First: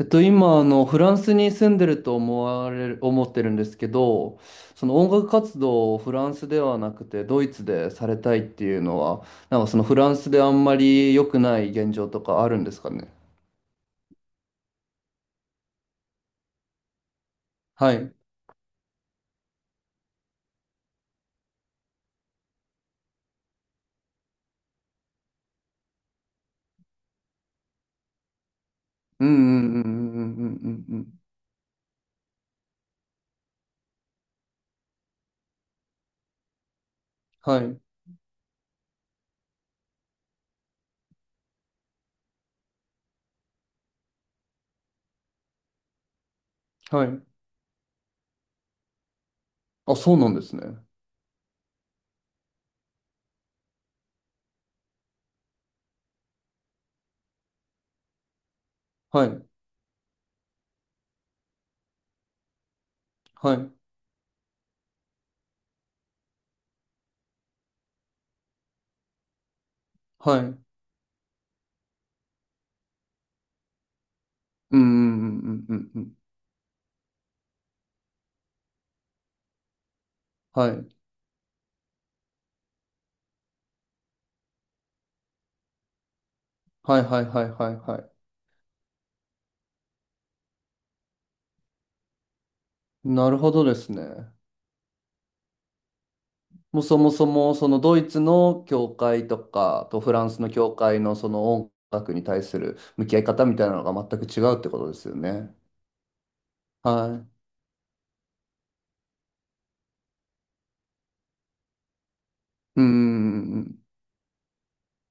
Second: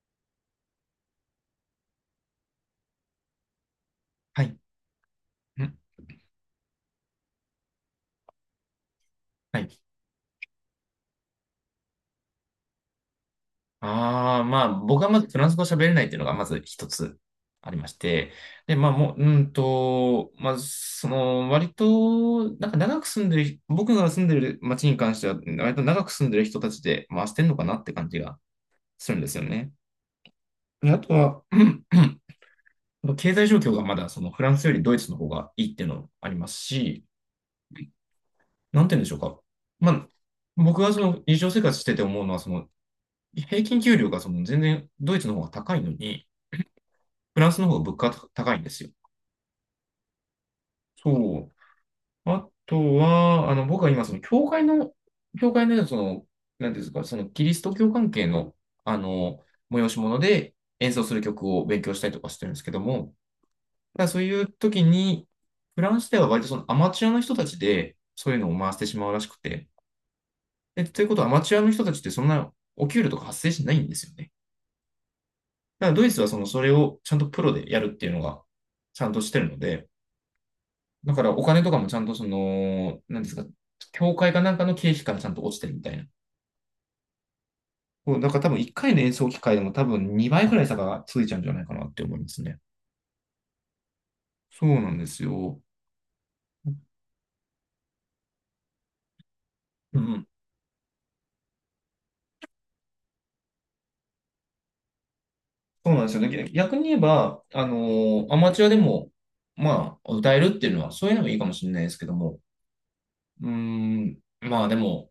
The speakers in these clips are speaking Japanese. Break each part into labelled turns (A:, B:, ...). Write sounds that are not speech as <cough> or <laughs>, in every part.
A: 今、フランスに住んでると思ってるんですけど、
B: はい。
A: その音楽活
B: ん
A: 動をフランスではなくて、ドイツでされたいっていうのは、な
B: は
A: んかそ
B: い。
A: のフランスであんまり良くない現状とかあるんですかね。
B: 僕はまずフランス語喋れないっていうのがまず一つありま
A: は
B: し
A: い。うん
B: て。で、まあ、もう、うんと、まあ、その、割と、なんか長く住んでる、僕が住んでる町に関しては、割と長く住んでる人たちで回してんのかなって感じがするん
A: う
B: で
A: んう
B: すよね。
A: んうんうんうん
B: で、
A: うん
B: あ
A: う
B: と
A: ん。
B: は、<coughs> <clears throat> 経済状況がまだ、その、フランスよりドイツの方がいいっていうのもありますし、
A: はい。
B: なんて言うんでしょうか。まあ、僕がその日常生活してて思うのは、その平均給料がその全然ドイツの方が高いのに、
A: はい。
B: フランスの方が物価が高いんですよ。
A: あ、そうなんですね。
B: そう。あとは、あの、僕は今、その教会の、その、なんていうんですか、そのキリスト教関係の、あ
A: は
B: の、
A: い。
B: 催し物で演奏する曲を勉強したりとかしてるんですけども、
A: はい。
B: だからそういう時に、フランスでは割とそのアマチュアの人たちで、そういうのを回してしまうらしくて、
A: はい。うん
B: え、ということは、アマチュアの人たちってそんなお給料とか発生しないんですよね。
A: うんうんうんう
B: だか
A: ん
B: ら
A: う
B: ドイ
A: ん。
B: ツはそのそれをちゃんとプロでやるっていうのがちゃんとしてるので、
A: はい。
B: だからお金とかもちゃんとその、なんですか、協会かなんかの経費からちゃんと落ちてるみたいな。
A: はいはいはいはいはい。
B: だから多分1回の演奏機会でも多分2倍くらい差がついちゃうんじゃないかなって思いますね。
A: なるほどですね。
B: そうなんですよ。
A: もうそもそもそのドイツの教会とか
B: う
A: とフラ
B: ん。
A: ンスの教会のその音楽に対する向き合い方みたいなのが全く違うってことですよね。
B: そうなんですよね。逆に言え
A: は
B: ば、アマチュアでも、まあ、歌えるっていうのは、そういうのがいいかもしれないですけども、
A: い。うん。うん。
B: まあでも、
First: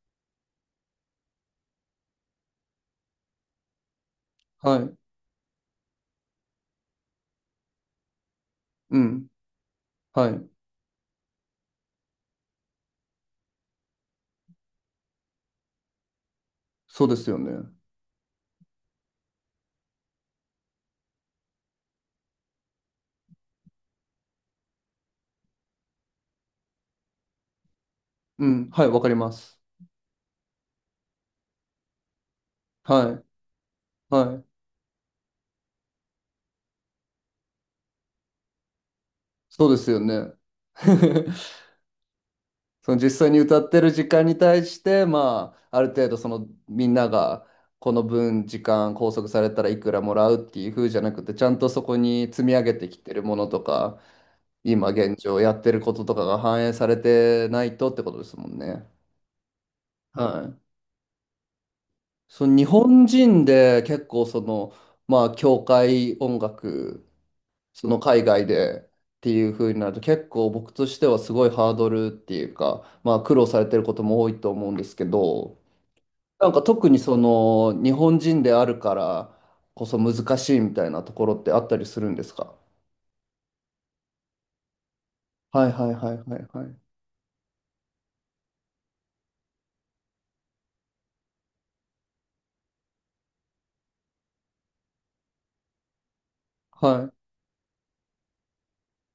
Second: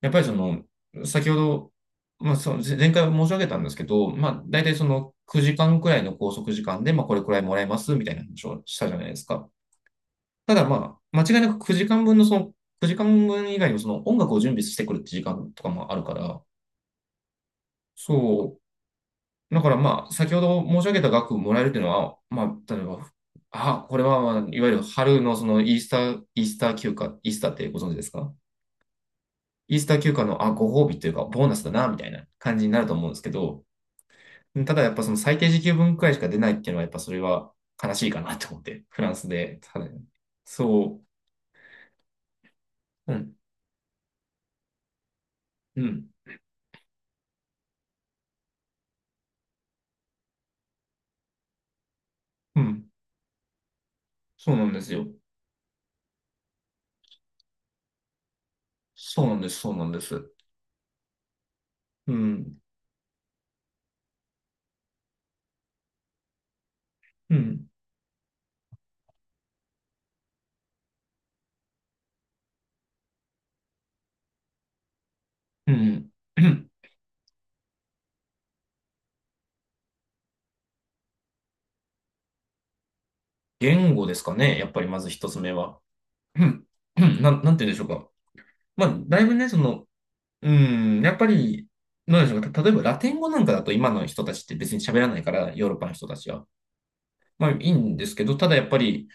B: やっぱりその、先ほど、まあ、その前回申し上げたんですけど、まあ、大体
A: は
B: そ
A: い。
B: の9時間くらいの拘束時間で、まあ、これくらいもらえますみたいな話をしたじゃ
A: う
B: ないです
A: ん。
B: か。
A: はい。
B: ただ、まあ、間違いなく9時間分のその、9時間分以外にもその音楽を準備してくるって時間とかもあるから、
A: そうですよね。
B: そう。だからまあ、先ほど申し上げた額もらえるっていうのは、まあ、例えば、あ、これは、まあ、いわゆる春のそのイースター休暇、イースターってご存知ですか？
A: うん。はい。わかります。
B: イースター休暇の、あ、ご褒美というか、ボーナスだな、みたいな感じになると思うん
A: は
B: です
A: い。
B: けど、
A: はい。
B: ただやっぱその最低時給分くらいしか出ないっていうのはやっぱそれは悲しいかなと思って、フランスで。
A: そうで
B: ただ
A: すよね。<laughs>
B: そ
A: その実
B: う、う
A: 際
B: ん、
A: に歌ってる時間に対して、まあ、
B: う
A: ある
B: ん、
A: 程度そのみんながこの分時間拘束されたらいくらもらうっていう風じゃなくて、ちゃんとそこに積み
B: う
A: 上げて
B: ん、
A: きてるものとか、
B: そうなんで
A: 今
B: すよ。
A: 現状やってることとかが反映されてないとってことですもんね。
B: そうなんです、そうなんです。
A: はい。
B: う
A: その
B: ん、
A: 日本人で結構その、まあ、教会音楽、
B: うん、
A: その海外でっていう風になると結構僕としてはすごいハードルっていうか、まあ、苦労されてることも多いと思うんですけど、
B: うん。
A: なんか
B: <clears throat>
A: 特にその日本人であるからこそ難しいみたいなところってあったりするんですか？
B: 言語ですかね、やっぱりまず一つ目
A: はい
B: は。
A: はいはいは
B: う
A: いは
B: ん、
A: い。
B: なんて言うんでしょうか。まあ、だいぶね、その、うん、やっぱり、なんでしょうか。例えばラテン語なんかだと今の人たちって別に喋らないから、ヨーロッパの人たちは。
A: はい
B: まあいいんですけど、ただやっぱり、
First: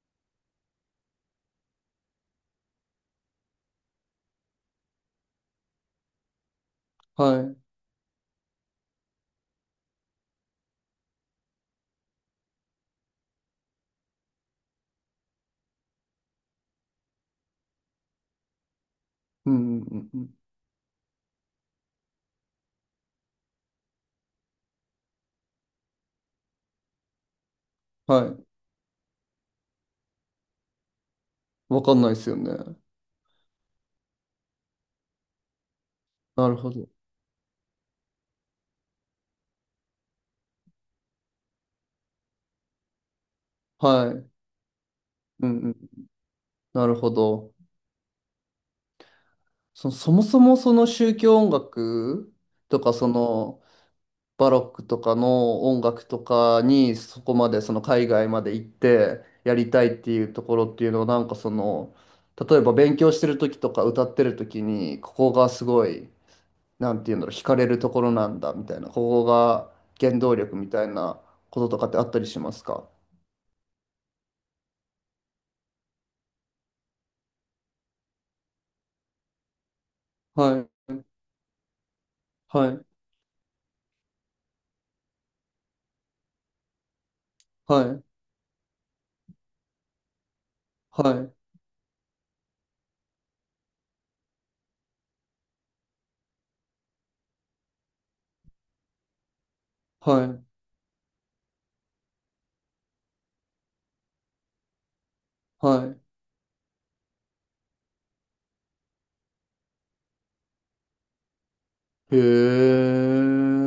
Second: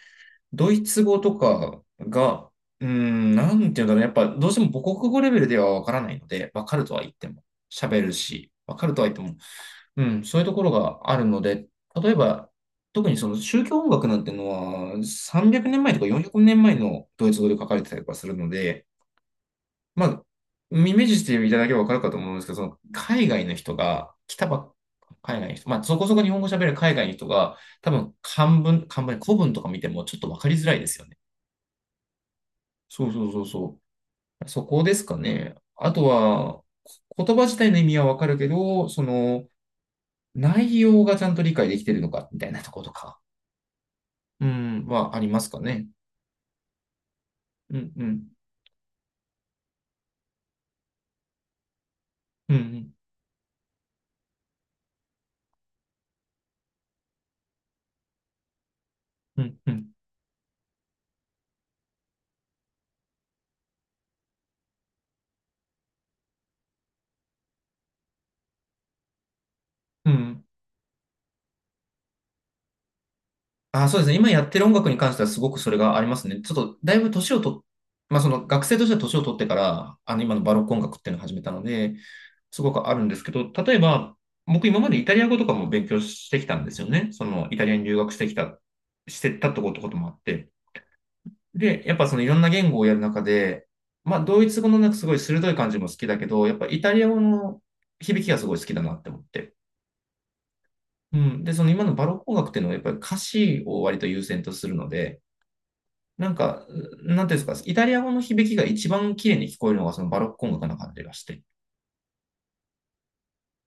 B: ドイツ語とかが、なんていうんだろう。やっぱどうしても母国語レベルではわからないので、わかるとは言って
A: は
B: も、
A: い。
B: 喋るし、わかるとは言っても、うん、そういうところがあるので、例えば、特にその宗教音楽なんてのは、300年前とか400年前のドイツ語で書かれてたりとかするので、
A: うんうんう
B: ま
A: んう
B: あ、
A: ん。
B: イメージしていただければわかるかと思うんですけど、その海外の人が、来たばっ海外の人、まあ、そこそこ日本語喋れる海外の人が、多分
A: はい。
B: 漢文、古文とか見てもちょっとわかりづらいですよね。
A: わかんないですよね。
B: そう、そこですかね。あと
A: なる
B: は、
A: ほど。
B: 言葉自体の意味はわかるけど、その、内容がちゃんと理解できてるのか、みたいなとことか、
A: はい。
B: うん、はありま
A: う
B: す
A: ん
B: か
A: うん。
B: ね。
A: なるほど。
B: うん、うん、
A: そもそもその宗教音楽
B: う
A: とか、
B: ん、
A: そのバロックとかの音楽とかに、そこまで、その海外まで行って
B: う
A: や
B: ん、
A: り
B: う
A: たい
B: ん、
A: っていうところっていうのは、なんかその、例えば勉強してる時とか歌ってる時に、ここがすごい、なんていうんだろう、惹かれるところなんだみたいな、ここが
B: う
A: 原動
B: ん。
A: 力みたいなこととかってあったりしますか？
B: あ、そうですね。今やってる音楽に関してはすごくそれがありますね。ちょっと、だいぶ年をと、まあ、その学生としては年を取ってから、あの、今のバ
A: は
B: ロック音
A: い、
B: 楽っていうのを始めたので、す
A: は
B: ご
A: い、
B: くあるんですけど、例えば、僕今までイタリア語とかも勉強してきたんですよね。その、イタリア
A: は
B: に留
A: い、
B: 学してきた、してたってこともあって。
A: はい。
B: で、やっぱそのいろんな言語をやる中で、まあ、ドイツ語のなんかすごい鋭い感じも好きだけど、やっぱイタリア語の響きがすごい好きだなって思って。
A: はい。
B: うん。で、その今のバロック音楽っていうのはやっぱり歌詞を割と優先とするので、
A: は
B: なんか、なんていうんですか、イタリア語の響きが一番綺麗に聞こえるのがそのバロック音楽な感じがして、
A: い。へえ。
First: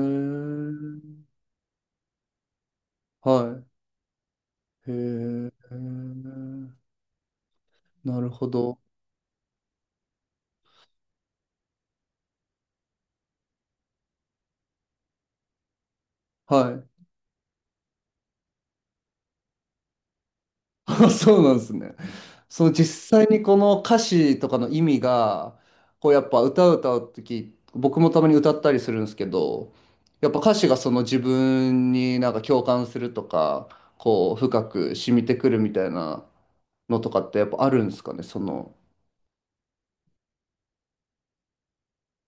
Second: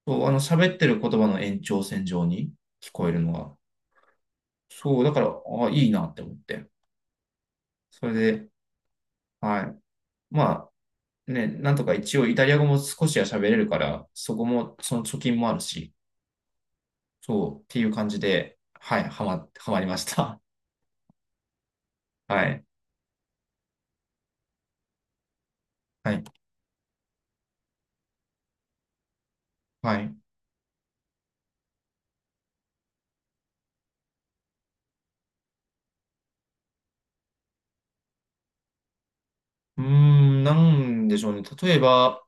B: そう、あの喋ってる言葉の延長線上に聞こえるのが
A: はい。へ
B: そう、だから、
A: え。
B: ああ、いいなって思って。それ
A: なる
B: で、
A: ほど。
B: はい。まあ、ね、なんとか一応イタリア語も少しは喋れるから、そこも、その貯金もあるし、
A: はい。<laughs>
B: そう、っていう感じで、はい、はまりました。
A: あ、そうなんですね。
B: <laughs> はい。
A: その実際にこの歌詞とかの意味が、こ
B: は
A: うや
B: い。
A: っぱ歌う時僕もたまに歌ったりするんですけど、
B: はい。
A: やっぱ歌詞がその自分になんか共感するとか、こう深く染みてくるみたいなのとかってやっぱあるんですかね、その。
B: なんでしょうね。例えば、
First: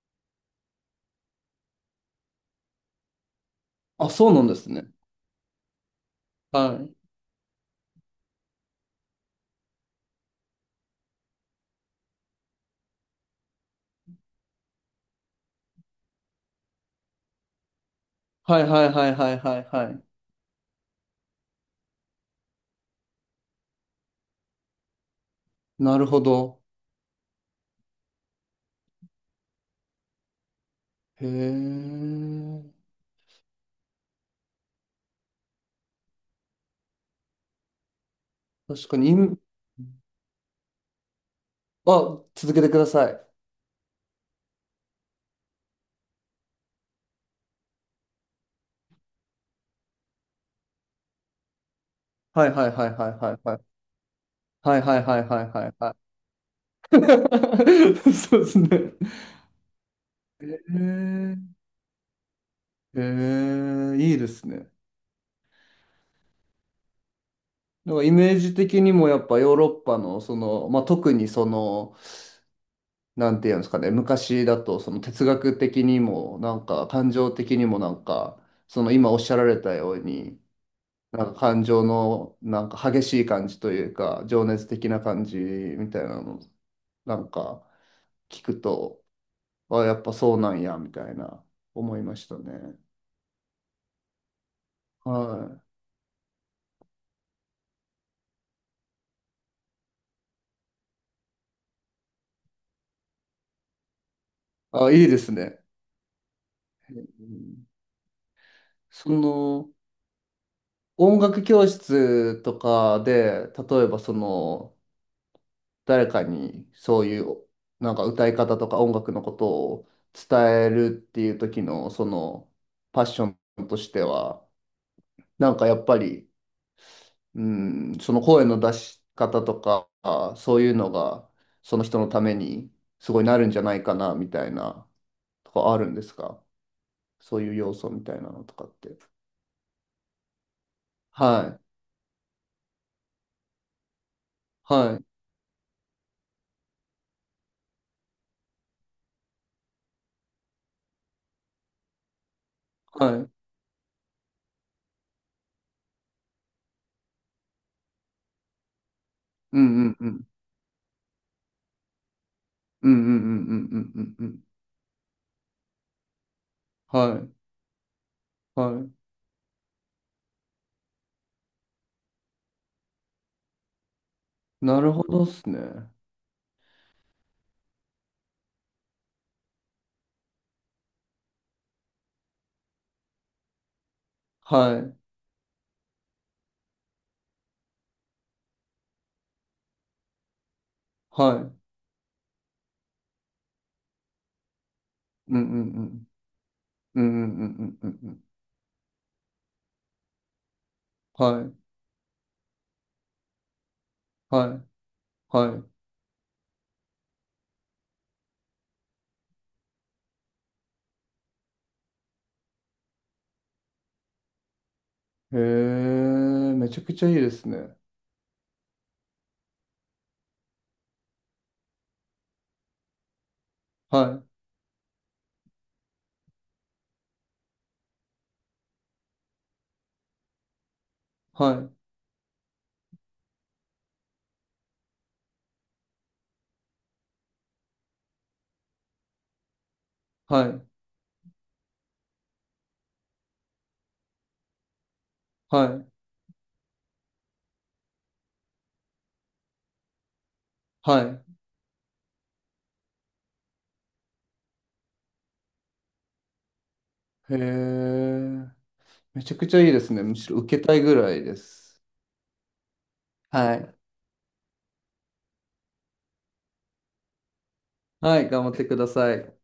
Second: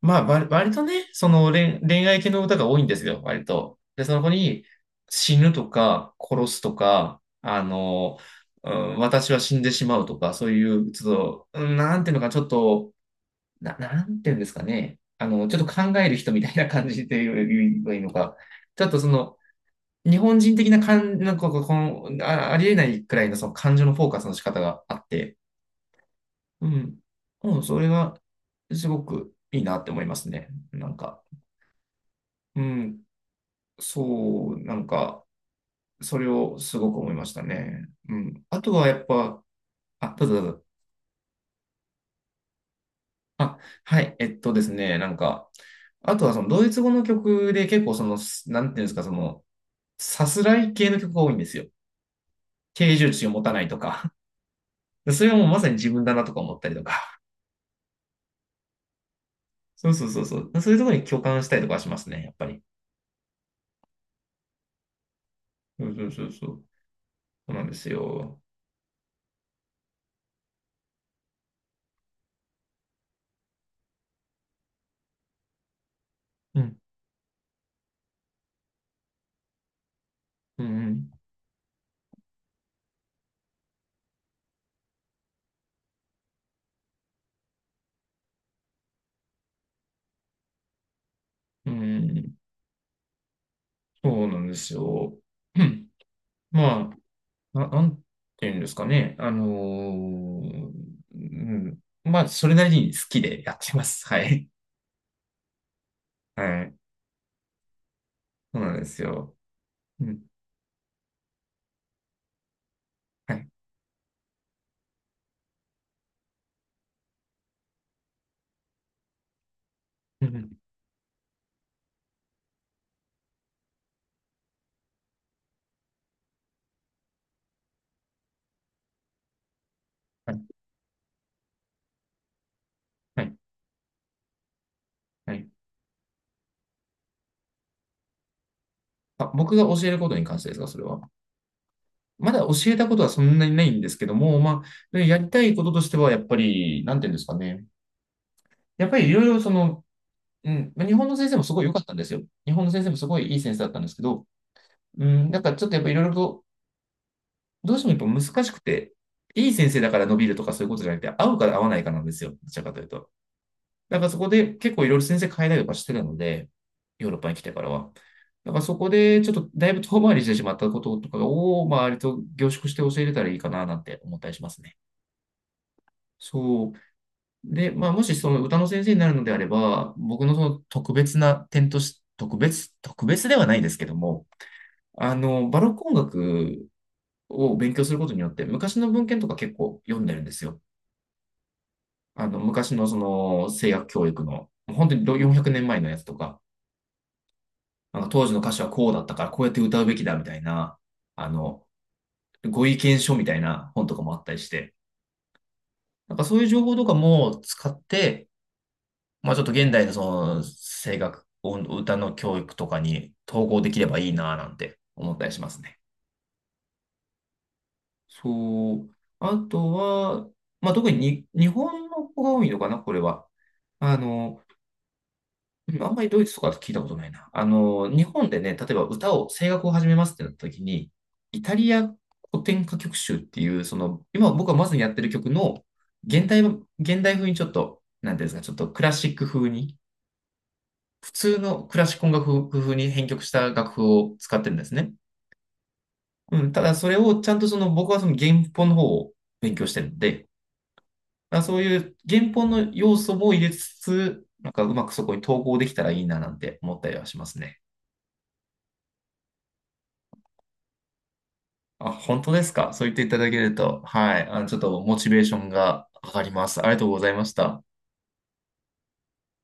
B: まあ、割とね、その恋愛系の歌が多いんですよ、割と。で、
A: あ、
B: そ
A: そ
B: こ
A: うなんで
B: に
A: すね。
B: 死ぬとか、殺すと
A: はい。
B: か、あの、うん、私は死んでしまうとか、そういう、ちょっと、うんなんていうのか、ちょっと、な、なんていうんですかね。あの、ちょっと考える人みたいな感じで言えばいいのか。
A: はい
B: ち
A: は
B: ょ
A: い
B: っとそ
A: はいは
B: の、
A: いはいはい。
B: 日本人的な感、なんかの、ありえないくらいのその感情のフォーカスの仕方があって、
A: なるほど。
B: うん、うん、それがすごくいいなって思いますね。なんか。
A: へ
B: う
A: え。
B: ん、そう、なんか、それをすごく思いましたね。うん。あとは
A: 確か
B: やっ
A: に、今
B: ぱ、あ、どうぞどうぞ。
A: あ、続けてください。
B: あ、はい、えっとですね、なんか、あとはそのドイツ語の曲で結構その、なんていうんですか、その、さすらい系の曲が多いんですよ。
A: はいはいはい
B: 定
A: は
B: 住
A: い
B: 地を
A: はい
B: 持た
A: は
B: ない
A: い。
B: とか。
A: はいはい
B: <laughs>
A: は
B: そ
A: い
B: れは
A: は
B: もう
A: い
B: ま
A: は
B: さに
A: い
B: 自
A: は
B: 分だなとか思ったりとか。
A: い。<laughs> そうですね。
B: <laughs> そうそうそう
A: へ
B: そう。そういうところに共
A: え。
B: 感したりとかしますね、やっぱり。
A: へえ、いいですね。
B: そうそうそうそう。そうなんです
A: なんかイメー
B: よ。
A: ジ的にもやっぱヨーロッパのその、まあ、特にその、なんていうんですかね、昔だとその哲学的にもな
B: う
A: ん
B: ん、
A: か感情的にもなんか、その今おっしゃられたように、
B: うん、
A: なんか感情のなんか激しい感じというか、情熱的な感じみたいなの、なんか聞くと、あ、やっぱそうなんや、みたいな
B: うん。う
A: 思いました
B: ん、
A: ね。
B: そうなんですよ。
A: はい。
B: うん、まあ、なんていうんですかね。うん。まあ、それなりに好きでやってます。はい。
A: あ、いいですね。
B: はい。
A: うん。
B: そうなんです
A: そ
B: よ。
A: の、
B: うん。
A: 音楽教室とか
B: はい。
A: で、例えばその、誰かにそういう、なんか歌い方とか音楽のことを
B: うんうん
A: 伝えるっていう時の、その、パッションとしては、なんかやっぱり、うん、その声の出し方とか、
B: はい。
A: そういうのが、その人のためにすご
B: は
A: い
B: い。
A: なるんじゃないかな、みたいな、
B: はい。
A: とかあるんですか？そういう要素みたいなのとかって。
B: あ、僕が教えることに関してですか、それは。
A: はい、
B: まだ教えたことはそんなにないんですけども、ま
A: は
B: あ、
A: い、
B: やりたいこととしては、やっぱり、なんていうんですかね。やっぱりいろいろその、うん、まあ日本の先生もすごい良かったんですよ。日本の先生もす
A: はい。う
B: ごい
A: ん
B: いい先生だったんですけど、うん、なんかちょっとやっぱいろいろとどうしてもやっぱ難しくて、いい
A: う
B: 先生だ
A: ん
B: から
A: う
B: 伸び
A: ん。
B: るとかそういうことじゃなくて、合うか合わないかなんですよ。どちらかという
A: うんうん
B: と。
A: うんうん
B: だ
A: う
B: から
A: ん
B: そ
A: うんう
B: こ
A: ん。
B: で結構いろいろ先生変えたりとかしてるので、ヨーロ
A: は
B: ッ
A: い、
B: パに来てからは。だからそ
A: は
B: こ
A: い。
B: でちょっとだいぶ遠回りしてしまったこととかを、まあ、割と凝縮して教えれたらいいかななんて思ったりしますね。
A: なるほどっすね。
B: そう。で、まあ、もしその歌の先生になるのであれば、僕のその特別な点として、特別ではないですけども、
A: はい、
B: あの、バロック音楽を勉強することによって、昔の文献とか結構読んでるんですよ。
A: はい。
B: あの、昔のその声楽教育の、本当に
A: う
B: 400
A: んうん
B: 年前
A: う
B: のやつ
A: ん。
B: とか、
A: うんうんうんうんうん
B: なんか
A: うん。
B: 当時の歌手はこうだったからこうやって歌うべきだみたいな、あ
A: はい、
B: の、ご意見書みたいな本とかもあったりし
A: はい、
B: て、
A: は
B: なんかそういう情報とかも使って、まあちょっと現代のその声楽、音歌の教育とかに統合できればいいなぁなんて思ったり
A: い。へ
B: しますね。
A: え、めちゃくちゃいいですね。
B: そう。あとは、まあ特に日本の子が多いのかな、これは。あ
A: はい、
B: の、でもあんまりドイツとかだと聞いたことないな。あの、日本でね、例えば歌を、声楽を始めますってなった時に、イ
A: は
B: タリ
A: い、
B: ア古典歌曲集っていう、その、今僕がまずやってる曲の、現代、現代風にちょっと、なんていうんですか、ちょっとクラシック風に、
A: はい。
B: 普通のクラシック音楽風に編曲した楽譜を使ってるんですね。
A: はい
B: うん、ただそれをちゃんとその、僕はその原本の方を勉強してるんで、
A: は
B: まあ、そういう原本の要素も入れつつ、なんかうまくそこに統合できたらいいななんて思ったりはしま
A: い。へ
B: すね。
A: え。めちゃくちゃいいですね。むしろ受けたいぐらいです。
B: あ、本当ですか？そう言っていただける
A: はい。
B: と、はい。あの、ちょっとモチベーションが上がります。ありがとうございました。
A: はい、頑張ってください。